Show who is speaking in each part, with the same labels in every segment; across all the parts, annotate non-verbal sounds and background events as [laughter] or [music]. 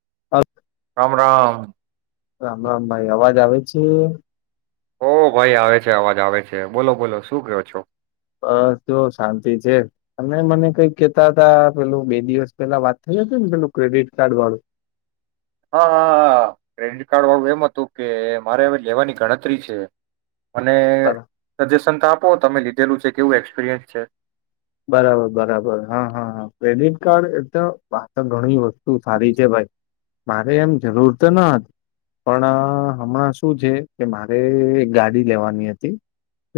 Speaker 1: [unintelligible]
Speaker 2: રામ રામ
Speaker 1: રામ રામ ભાઈ અવાજ આવે છે?
Speaker 2: ઓ ભાઈ આવે છે, અવાજ આવે છે, બોલો બોલો શું કેવ છો?
Speaker 1: બસ જો શાંતિ છે. તમે મને કઈ કેતા હતા પેલું બે દિવસ પેલા વાત થઈ હતી ને પેલું ક્રેડિટ કાર્ડ વાળું?
Speaker 2: હા હા ક્રેડિટ કાર્ડ વાળું એમ હતું કે મારે હવે લેવાની ગણતરી છે. મને‌
Speaker 1: બરા-
Speaker 2: સજેશન તો આપ તો તમે લીધેલું છે કેવું એક્સપિરિયન્સ છે?
Speaker 1: બરાબર બરાબર હા હા હા ક્રેડિટ કાર્ડ એ તો ઘણી વસ્તુ સારી છે ભાઈ. મારે એમ જરૂર તો ના હતી પણ હમણાં શું છે કે, મારે એક ગાડી લેવાની હતી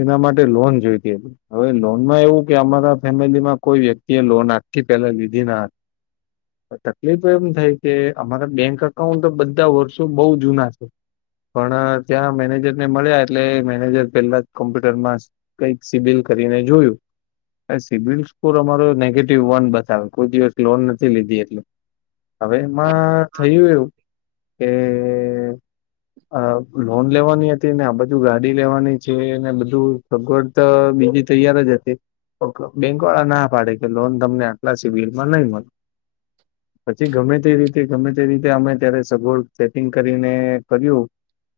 Speaker 1: એના માટે લોન જોઈતી હતી, હવે લોનમાં એવું કે અમારા ફેમિલીમાં કોઈ વ્યક્તિએ લોન આખી પહેલા લીધી ના હતી. તકલીફ એમ થઈ કે અમારા બેંક અકાઉન્ટ બધા વર્ષો બહુ જૂના છે. પણ ત્યાં મેનેજરને મળ્યા એટલે મેનેજર પેલા કોમ્પ્યુટરમાં કઈક સિબિલ કરીને જોયું સિબીલ સ્કોર અમારો નેગેટિવ વન બતાવે કોઈ દિવસ લોન નથી લીધી એટલે, હવે એમાં થયું એવું કે અ લોન લેવાની હતી ને આ બધું ગાડી લેવાની છે, ને બધું સગવડ તો બીજી તૈયાર જ હતી. ઓ બેંક વાળા ના પાડે કે લોન તમને આટલા સિબિલમાં નહી મળે. પછી ગમે તે રીતે ગમે તે રીતે અમે ત્યારે સગવડ સેટિંગ કરીને કર્યું.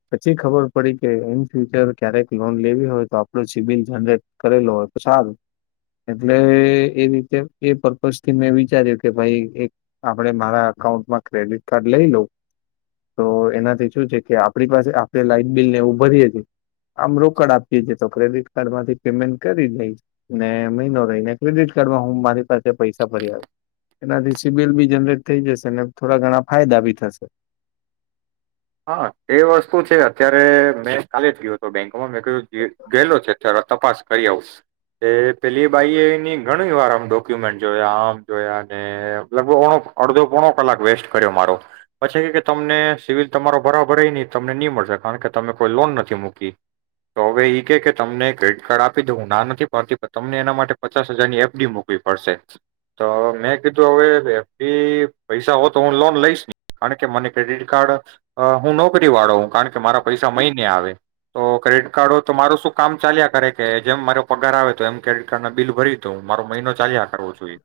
Speaker 1: પછી ખબર પડી કે ઈન ફ્યુચર ક્યારેક લોન લેવી હોય તો આપણુ સિબિલ જનરેટ કરેલો હોય તો સારું. એટલે એ રીતે એ પર્પઝ થી મેં વિચાર્યું કે ભાઈ એક આપણે મારા અકાઉન્ટમાં ક્રેડિટ કાર્ડ લઈ લઉ, તો એનાથી શું છે કે આપણી પાસે આપણે લાઈટ બિલને એવું ભરીએ છીએ આમ રોકડ આપીએ તો ક્રેડિટ કાર્ડમાંથી પેમેન્ટ કરી દઈ ને મહિનો રહીને ક્રેડિટ કાર્ડમાં હું મારી પાસે પૈસા ભરી આવ. એનાથી સિબિલ બી જનરેટ થઈ જશે, થોડા ઘણા ફાયદા બી થશે.
Speaker 2: હા એ વસ્તુ છે. ‌અત્યારે મેં કાલે જ ગીયો હતો બેંક તમાર મેં કહ ગેલો છે અત્યાર તપાસ કરી આવ. એ પેલી બાઈ એની ઘણી વાર આમ ડોક્યુમેન્ટ જોયા આમ જોયા, લગભગ ઓ અડધો પોણો કલાક વેસ્ટ કર્યો મારો પછી કેય તમને સિબિલ તમારો બરાબર હય નહી તમને નહી મળશે કારણ કે તમે કોઈ લોન નથી મૂકી. ‌ તો હવે ઈ કે કે તમને ક્રેડિટ કાર્ડ આપી દો હું ના નથી પાડતી પણ તમને એના માટે પચાસ હજારની એફડી મૂકવી પડશે તો મેં કીધું હવે એફડી પૈસા હો તો હું લોન લઈશ નહી કારણકે મને ક્રેડિટ કાર્ડ હું નોકરી વાળો કારણ કે મારા પૈસા મહિને આવે તો ક્રેડિટ કાર્ડ કાઢુ‌ તો મારું શું કામ ચાલ્યા કરે કે જેમ મારો પગાર આવે તો એમ ક્રેડિટ કાર્ડ ના બિલ ભરી તો હું મારો મહિનો ચાલ્યા કરવો જોઈએ.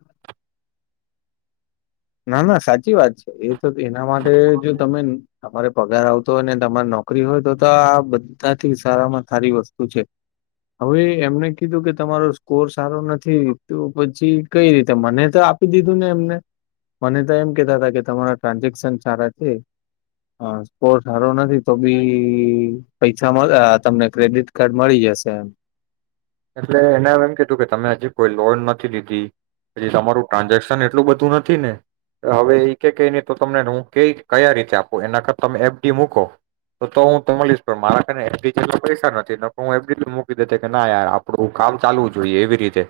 Speaker 1: ના ના સાચી વાત છે. એ તો એના માટે જો તમે તમારે પગાર આવતો હોય ને તમારે નોકરી હોય તો તો આ બધાથી સારામાં સારી વસ્તુ છે હવે એમને કીધું કે તમારો સ્કોર સારો નથી પછી કઈ રીતે મને તો આપી દીધું ને એમને મને તો એમ કતા હતા કે તમારા ટ્રાન્ઝેક્શન સારા છે સ્કોર સારો નથી તો બી પૈસા તમને ક્રેડિટ કાર્ડ મળી જશે એમ
Speaker 2: એટલે એનેમ એમ કીધું કે તમે હજી કોઈ લોન નથી લીધી પ તમારું ટ્રાન્ઝેક્શન એટલું બધું નથી ને હવે એ કે ક નહી તો તમને હું ક કયા રીતે આપું એના કરતા તમે એફડી મૂકો તો તો હું મળીશ પણ મારા એફડી જેટ પૈસા નથી હું એફડી મૂકી દેતી કે ના યાર આપડું કામ ચાલવું જોઈએ એવી રીતે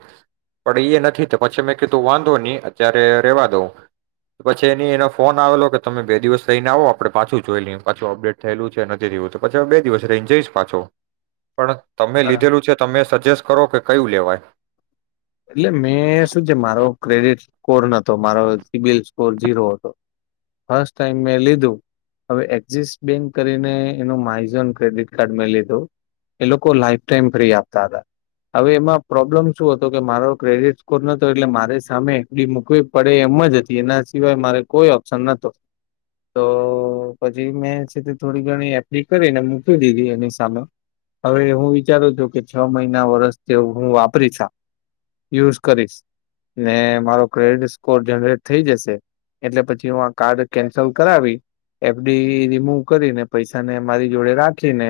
Speaker 2: પણ એ નથી તો પછી મેં કીધું વાંધો નહી અત્યારે રેવા દઉં પછી એની એનો ફોન આવેલો કે તમે બે દિવસ રહીને આવો આપડણે પાછું જોઈ લ પાછું અપડેટ થયેલું છે નથી થવું તો પછી હું બે દિવસ રહીને જઈશ પાછો. પણ તમે
Speaker 1: બરા
Speaker 2: લીધેલું છે. જેસ્ટ કરો કે કયું લેવાય.
Speaker 1: એટલે મેં શું છે મારો ક્રેડિટ સ્કોર નતો મારો સીબિલ સ્કોર ઝીરો હતો ફસ્ટ ટાઈમ મેં લીધું હવે એક્ઝિસ બેન્ક કરીને એનું માઇઝોન ક્રેડિટ કાર્ડ મેં લીધું એ લોકો લાઈફ ટાઈમ ફ્રી આપતા હતા હવે એમાં પ્રોબ્લમ શું તો કે મારો ક્રેડિટ સ્કોર નતો એટલે મારી સામે એપડી મૂકવી પડે એમ જ હતી એના સિવાય મારે કોઈ ઓપ્શન નતો તો પછી મેં સીધી થોડી ઘણી એપ્લી કરીને મૂકીવી દીધી એની સામે હવે હું વિચારું છું કે છ મહિના વરસ તે હું વાપરી યુઝ કરીશ ને મારો ક્રેડિટ સ્કોર જનરેટ થઈ જશે એટલે પછી હું આ કાર્ડ કેન્સલ કરાવી એફડી રિમૂવ કરીને પૈસાને મારી જોડે રાખીને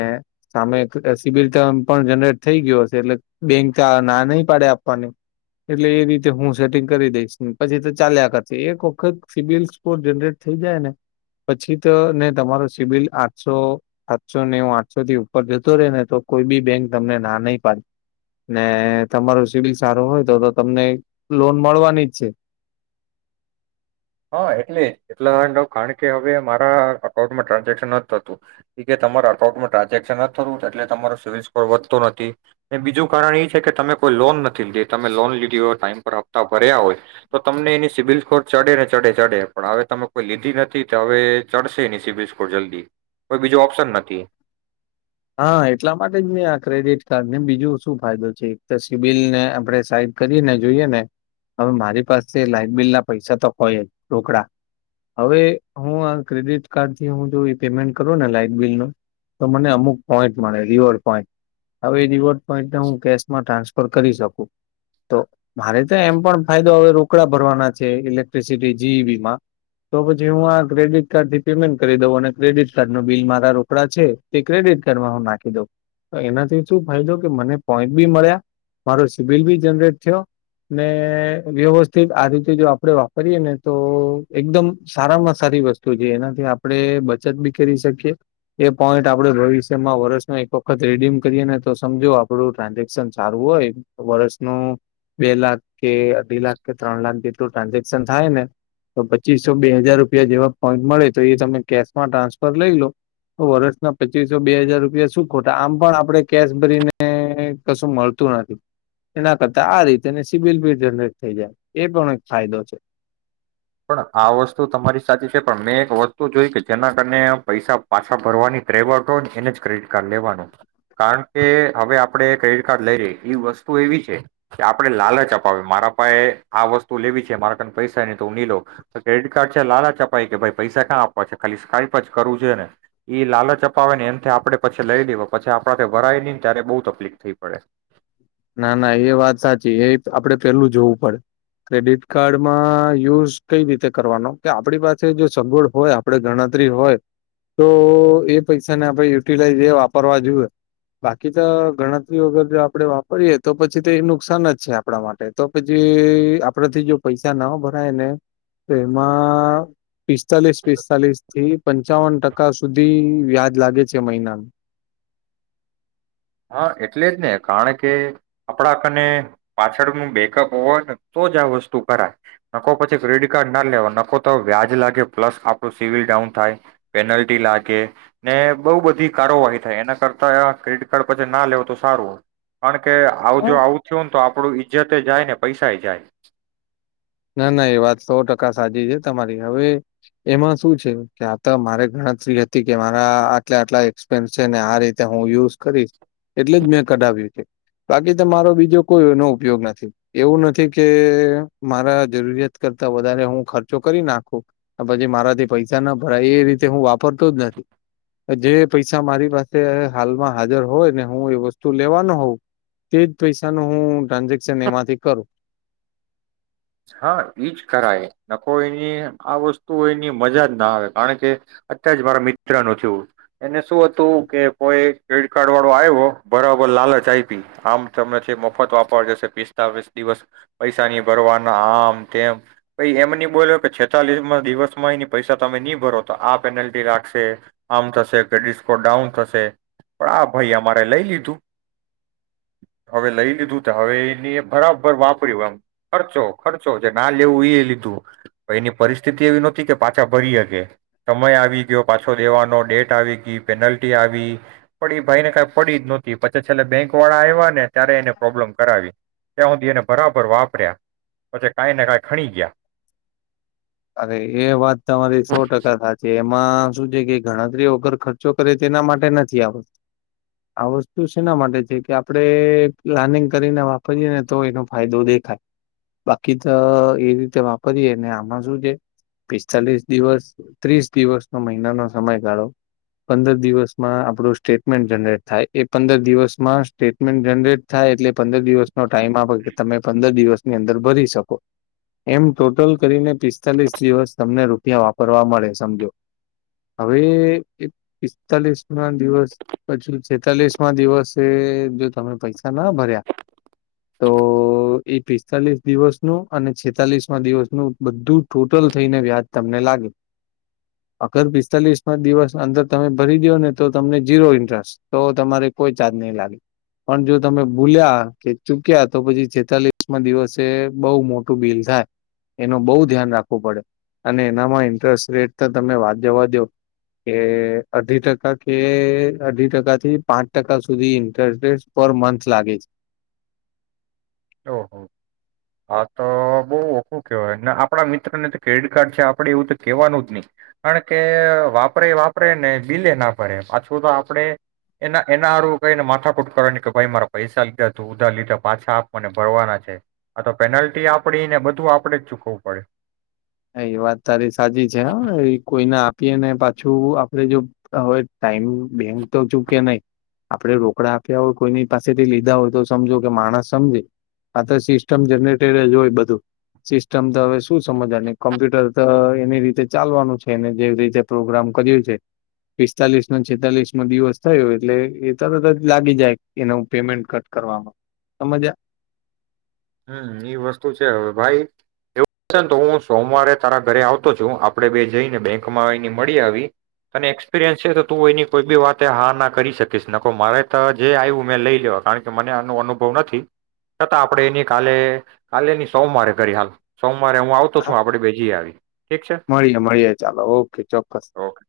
Speaker 1: સામેબી રતે પણ જનરેટ થઈ ગયો હશે એટલે બેંક ના ડ આપ એટલે એ રીતે હું સેટિંગ કરી દઈશ પછી તો ચાલ્યા કર એક વખત સબિલ સ્કોર જનરેટ થઈ જાય ને પછી તો ને તમારો સિબિલ આઠસો સાતસો ને હ આઠસો થી ઉપર જતો રહેે ને તો કોઈ બી બેંક તમને ના નહી પાડી ને તમારું સિબિલ સારું હોય તો તો તમને લોન મળવાની જ છે.
Speaker 2: હા એટલે એટલા ન કારણ કે હવે મારા અકાઉન્ટમાં ટ્રાન્ઝેક્શન નથી થતું કે તમારા અકાઉન્ટમાં ટ્રાન્ઝેક્શન ન થતું એટલે તમારો સિવિલ સ્કોર વધતો નથી બીજું કારણ એ છે કે તમે કોઈ લોન નથી લીધે તમે લોન લીધી હોય ટાઈમ પર હપ્તા ભર્યા હોય તો તમને એની સિવિલ સ્કોર ચ ચડે ચડે પણ હવે તમે કોઈ લીધી નથી તો હવે ચડશે નીસી બિસ્કોટ જલ્દી કોઈ બીજું ઓપ્શન નથી.
Speaker 1: હા એટલા માટે જ મેં આ ક્રેડિટ કાર્ડ ને બીજું શું ફાયદો છે એક તો સિબિલને આપણે સાઈડ કરીને જોઈએ ને હવે મારી પાસે લાાઈટ બિલ ના પૈસા તો હોય જ રઢોકડા હવે હું આ ક્રેડિટ કાર્ડ થી હું જો પેમેન્ટ કરું ને લાાઈટ બિલ નું તો મને પોઈન્ટ મળ રિવોર્ડ પોઈન્ટ હવે એ રિવોર્ડ પોઈન્ટને હું કેશમાં ટ્રાન્સફર કરી શકું તો મારે તો એમ પણ ફાયદો હવે રોકડા ભરવાના છે ઇલેક્ટ્રિસિટી જીઈબીમાં તો પછી હું આ ક્રેડિટ કાર્ડ થી પેમેન્ટ કરી દઉં અને ક્રેડિટ કાર્ડ ન બિલ મારા રોકડા છે તે હું નાખી દઉં એનાથી શું ફાયદો કે મને પોઈન્ટ બી મળ્યા મારો સિબિલ બી જનરેટ થયો ને વ્યવસ્થિત આ રીતે જો આપડે વાપરીએ ને તો એકદમ સારામાં સારી વસ્તુ છે એનાથી આપણે બચત બી કરી શકીએ એ પોઈન્ટ આપણે ભવ માં વર્ષનો એક વખત રીડીમ કરીએ ને તો સમજો આપડું ટ્રાન્ઝેક્શન સારું હોય વર્ષનું બે લ કે અઢી લાખ કે ત્રણ લાખ લા ટ્રાન્ઝેક્શન થાય ને તો પચીસો બે હાજાર રૂપિયા જેવા પોઈન્ટ મળે તો એ તમે કેશમાં ટ્રાન્સફર લઈ લો તો વર્ષના પ બે હજાર રૂપિયા શું ખોટા આમ પણ આપણે કેશ ભરીને કશું મળતું નથી એના કરતા આ રીતેને સબિલ બીલ જનરેટ થઈ જાય એ પણ એક ફાયદો છે.
Speaker 2: પણ આ વસ્તુ તમારી સાચી છે પણ મેં એક વસ્તુ જોય કે જેના કારને પૈસા પાછા ભરવાની ટ્રેવર્ હોય ને એને જ ક્રેડિટ કાર્ડ લેવાનું કારણ કે હવે આપડે ક્રેડિટ કાર્ડ લઈ ર એ વસ્તુ એવી છે કે આપડણે લાલચ અપાવી મારા પાાયે આ વસ્તુ લેવી છે મારા ું ની લો ક્રેડિટ કાર્ડ છે લાાલ ચપી કે ભાઈ પૈસા ક્યાં આપવા છે ખાલી કપ જ કરવું છે ને લાલચપાવે ને એમ આપે પછી લઈ લેવા પછી આપણા ભરાય નઈ ને ત્યારે બહુ તકલીફ થઈ પડે.
Speaker 1: ના ના એ વાત સાચી એ આપડે પેલું જોવું પડે ક્રેડિટ કાર્ડમાં યુઝ કઈ રીતે કરવાનો કે આપણી પાસે જો સગવડ હોય આપડ ગણતરી હોય તો એ પૈસાને આપણે યુટિલાઈઝ એ વાપરવા જોુએ બાકી તો ગણતરી વગર જો આપણે કરીરીએ તો પછી તો એ નુકસાન જ છે આપણા માટે તો પછી આપડાથી જો પૈસા ના ભરાય ને તો એમાં પિસ્તાલીસ પિસ્તાલીસ થી પંચાવન ટકા સુધી વ્યાજ લાગે છે મહિનાનું.
Speaker 2: હા એટલે જ ને કારણ કે આપડા કને પાછળનું બેકઅપ હો હોય ને તો જ આ વસ્તુ કરાય નકો પછી ક્રેડિટ કાર્ડ ના લેવા નકો તો વ્યાજ લાગે પ્લસ આપણું સિવિલ ડાઉન થાય પેનલ્ટી લાગે ને બહુ બધી કારોવાહી થાય એના કરતા પછી ના લેવ તો સારું. કે આવું જો આવું થયું ને તો આપડુ ઇજ્જતે જાય ને પૈસા જાય.
Speaker 1: ના ના એ વાત સો કા સાજી છે. તમારી હવે એમાં શું છે, કે આ મારે ગણતરી હતી. કે મારા આટલા આટલા એક્સપેન્સ છે. ને આ રીતે હું યુઝ કરીશ એટલે જ મેં કઢાવ્યું છે. બાકી તો મારો બીજો કોઈ એનો ઉપયોગ નથી એવું નથી કે, મારા જરૂરિયાત કરતા વધારે, હું ખર્ચો કરી નાખું પછી, મારાથી પૈસા ના ભરાય એ રીતે, હું વાપરતો જ નથી. જે પૈસા મારી પાસે હાલમાં હાજર હોયને, હું એ વસ્તુ લેવાનો હોઉ તે જ પૈસા ન હું ટ્રાન્ઝેક્શન એમાંથી કરું
Speaker 2: હા, ઈજ ખરાય નખ એની આ વસ્તુ એની મજા જ ના આવે. કારણ કે, અત્ય જ મારા મિત્ર ન થયું. એને શું હતું. કે કોઈ ક્રેડિટ કાર્ડ વાળો આવ્યો બરાબર. લાલચ આપી. આમ, તમને મફત વાપરી જશે. પિસ્તાલીસ દિવસ પૈસા ની ભરવાના. આમ, તેમ ભાઈ એમની બોલ્યો કે, છેતાલીસ માં દિવસમાં એની પૈસા તમે ની ભરો તો આ પેનલ્ટી લાગશે. આમ થશે ક્રેડિટ સ્કોર ડાઉન થશે પણ આ ભાઈ અમારે લઈ લીધું. હવે, લઈ લીધું તો હવે એને બરાબર વાપર્યું. એમ ખર્ચો ખર્ચો જે ના લેવું. એ લીધું એની પરિસ્થિતિ એવી નહોતી, કે પાછા ભરી હકે સમય આવી ગયો. પાછો, દેવાનો ડેટ આવી ગઈ. પેનલ્ટી આવી પણ એ ભાઈને કઈ પડી જ ન હતી. પછી છે, ને બેંકવાળા આવ્યા ને ત્યારે, એને પ્રોબ્લેમ કરાવી. ત્યાં, સુધી એને બરાબર વાપર્યા. પછી, કાંઈને કાંઈ ખણી ગયા.
Speaker 1: અરે એ વાત તમારી સો ટકા સાચી એ એમાં શું છે, કે ગણતરી વગર ખર્ચો કરે તેના માટે નથી. આ વસ્ત આ વસ્તુ શેના માટે છે, કે આપણેે પ્લાનિંગ કરીને વાપરીયએ, ને તો એનો ફાયદો દેખાય. બાકી તો, એ રીતે વાપરીએ ને આમાં શું પિસ્તાલીસ દિવસ, ત્રીસ દિવસ, નવ મહિના નો સમયગાળો પંદર દિવસમાં આપણું સ્ટેટમેન્ટ જનરેટ થાય. એ પંદર દિવસમાં સ્ટેટમેન્ટ જનરેટ થાય, એટલે પંદર દિવસ. નો ટાઈમ આપે. કે, તમે પંદર દિવસ ની અંદર ભરી શકો. એમ ટોટલ કરીને પ પિસ્તાલીસ દિવસ તમને રૂપિયા વાપરવા મળે સમજો. હવે, પિસ્તાલીસમાં દિવસ પછી, છેતાલીસ દિવસે જો તમે પૈસા ના ભર્યા, તો એ પિસ્તાલીસ દિવસનું અને છેતાલીસ દિવસનું બધું જ ટોટલ થઈને, વ્યાજ તમને લાગે. અગર પિસ્તાલીસમાં દિવસ અંદર તમે ભરી દો ને તો તમને ઝીરો ઇન્ટરેસ્ટ તો તમારે કોઈ ચાર્જ નહીં લાગે. પણ, જો તમે ભૂલ્યા કે ચૂક્યા તો પછી, છેતાલીસ દિવસે બહુ મોટું બિલ થાય એનું બહુ ધ્યાન રાખો. પડે. અને એનામાં ઇન્ટરેસ્ટ રેટ તમે વાત જવા દો કે અઢી ટકા કે, અઢી ટકા થી પાંચ ટકા સુધી ઇન્ટરેસ્ટે પર મંથ લાગે છે.
Speaker 2: ઓહ, હા, તો બહ ઓખું કેવાય. આપણા મિત્રને તો ક્રેડિટ કાર્ડ છે. આપડે એવું તો કેવાનું નહી. કારણ કે, વાપરે વાપરે ને બિલે ના ભરે પાછું, તો આપડે એના એનારું કઈને માથાકૂટ કરવાની કે ભાઈ મારા પૈસા લીધા તું ઉધા લીધા પાછા. મને ભરવાના છે. આ તો પેનલ્ટી આપડી ને બધું આપણેે જ ચૂકવું પડે.
Speaker 1: એ વાત તારી સાચી છે, હ એ કોઈને આપીએ ને પાછું, આપડે જો હવે ટાઈમ બેંગ તો ચૂકે નહી, આપડે રોકડા આપ્યા હોય. કોઈની પાસેથી લીધા હોય તો સમજો કે, માણસ સમજે આ તો સિસ્ટમ જનરેટર જ હોય બધું સિસ્ટમ તો હવે શું સમજવા. કોમ્પ્યુટર તો એની રીતે ચાલવાનું છે. એને જેવી રીતે પ્રોગ્રામ કર્યું છે. પિસ્તાલીસ છેતાલીસ દિવસ થયો. એટલે એ તરત જ લાગી જાય. એનું પેમેન્ટ કટ કરવાવામાં સમજ
Speaker 2: હમ એ વસ્તુ છે. હવે, ભાઈ એવું છે, ને તો હું સોમવારે તારા ઘરે આવતો છું. આપડે બે જઈને બેંકમાં એની મળી આવી અનેને એક્સપિરિયન્સ છે. તો તું એની કોઈ બી વાત હા ના કરી શકીશ નખ મારે તો જે આવ્યું. મેં લઈ લેવા કારણ કે, મને આનો અનુભવ નથી છતાં, આપણે એની કાલે કાલે ની સોમવારે કરી, હાલ સોમવારે. મારે હું આવતો છું. આપે બીજી આવી. ઠીક છે
Speaker 1: મળીએે મળીએ. ચાલો, ઓકે ચોક્કસ.
Speaker 2: ઓકે ઠીક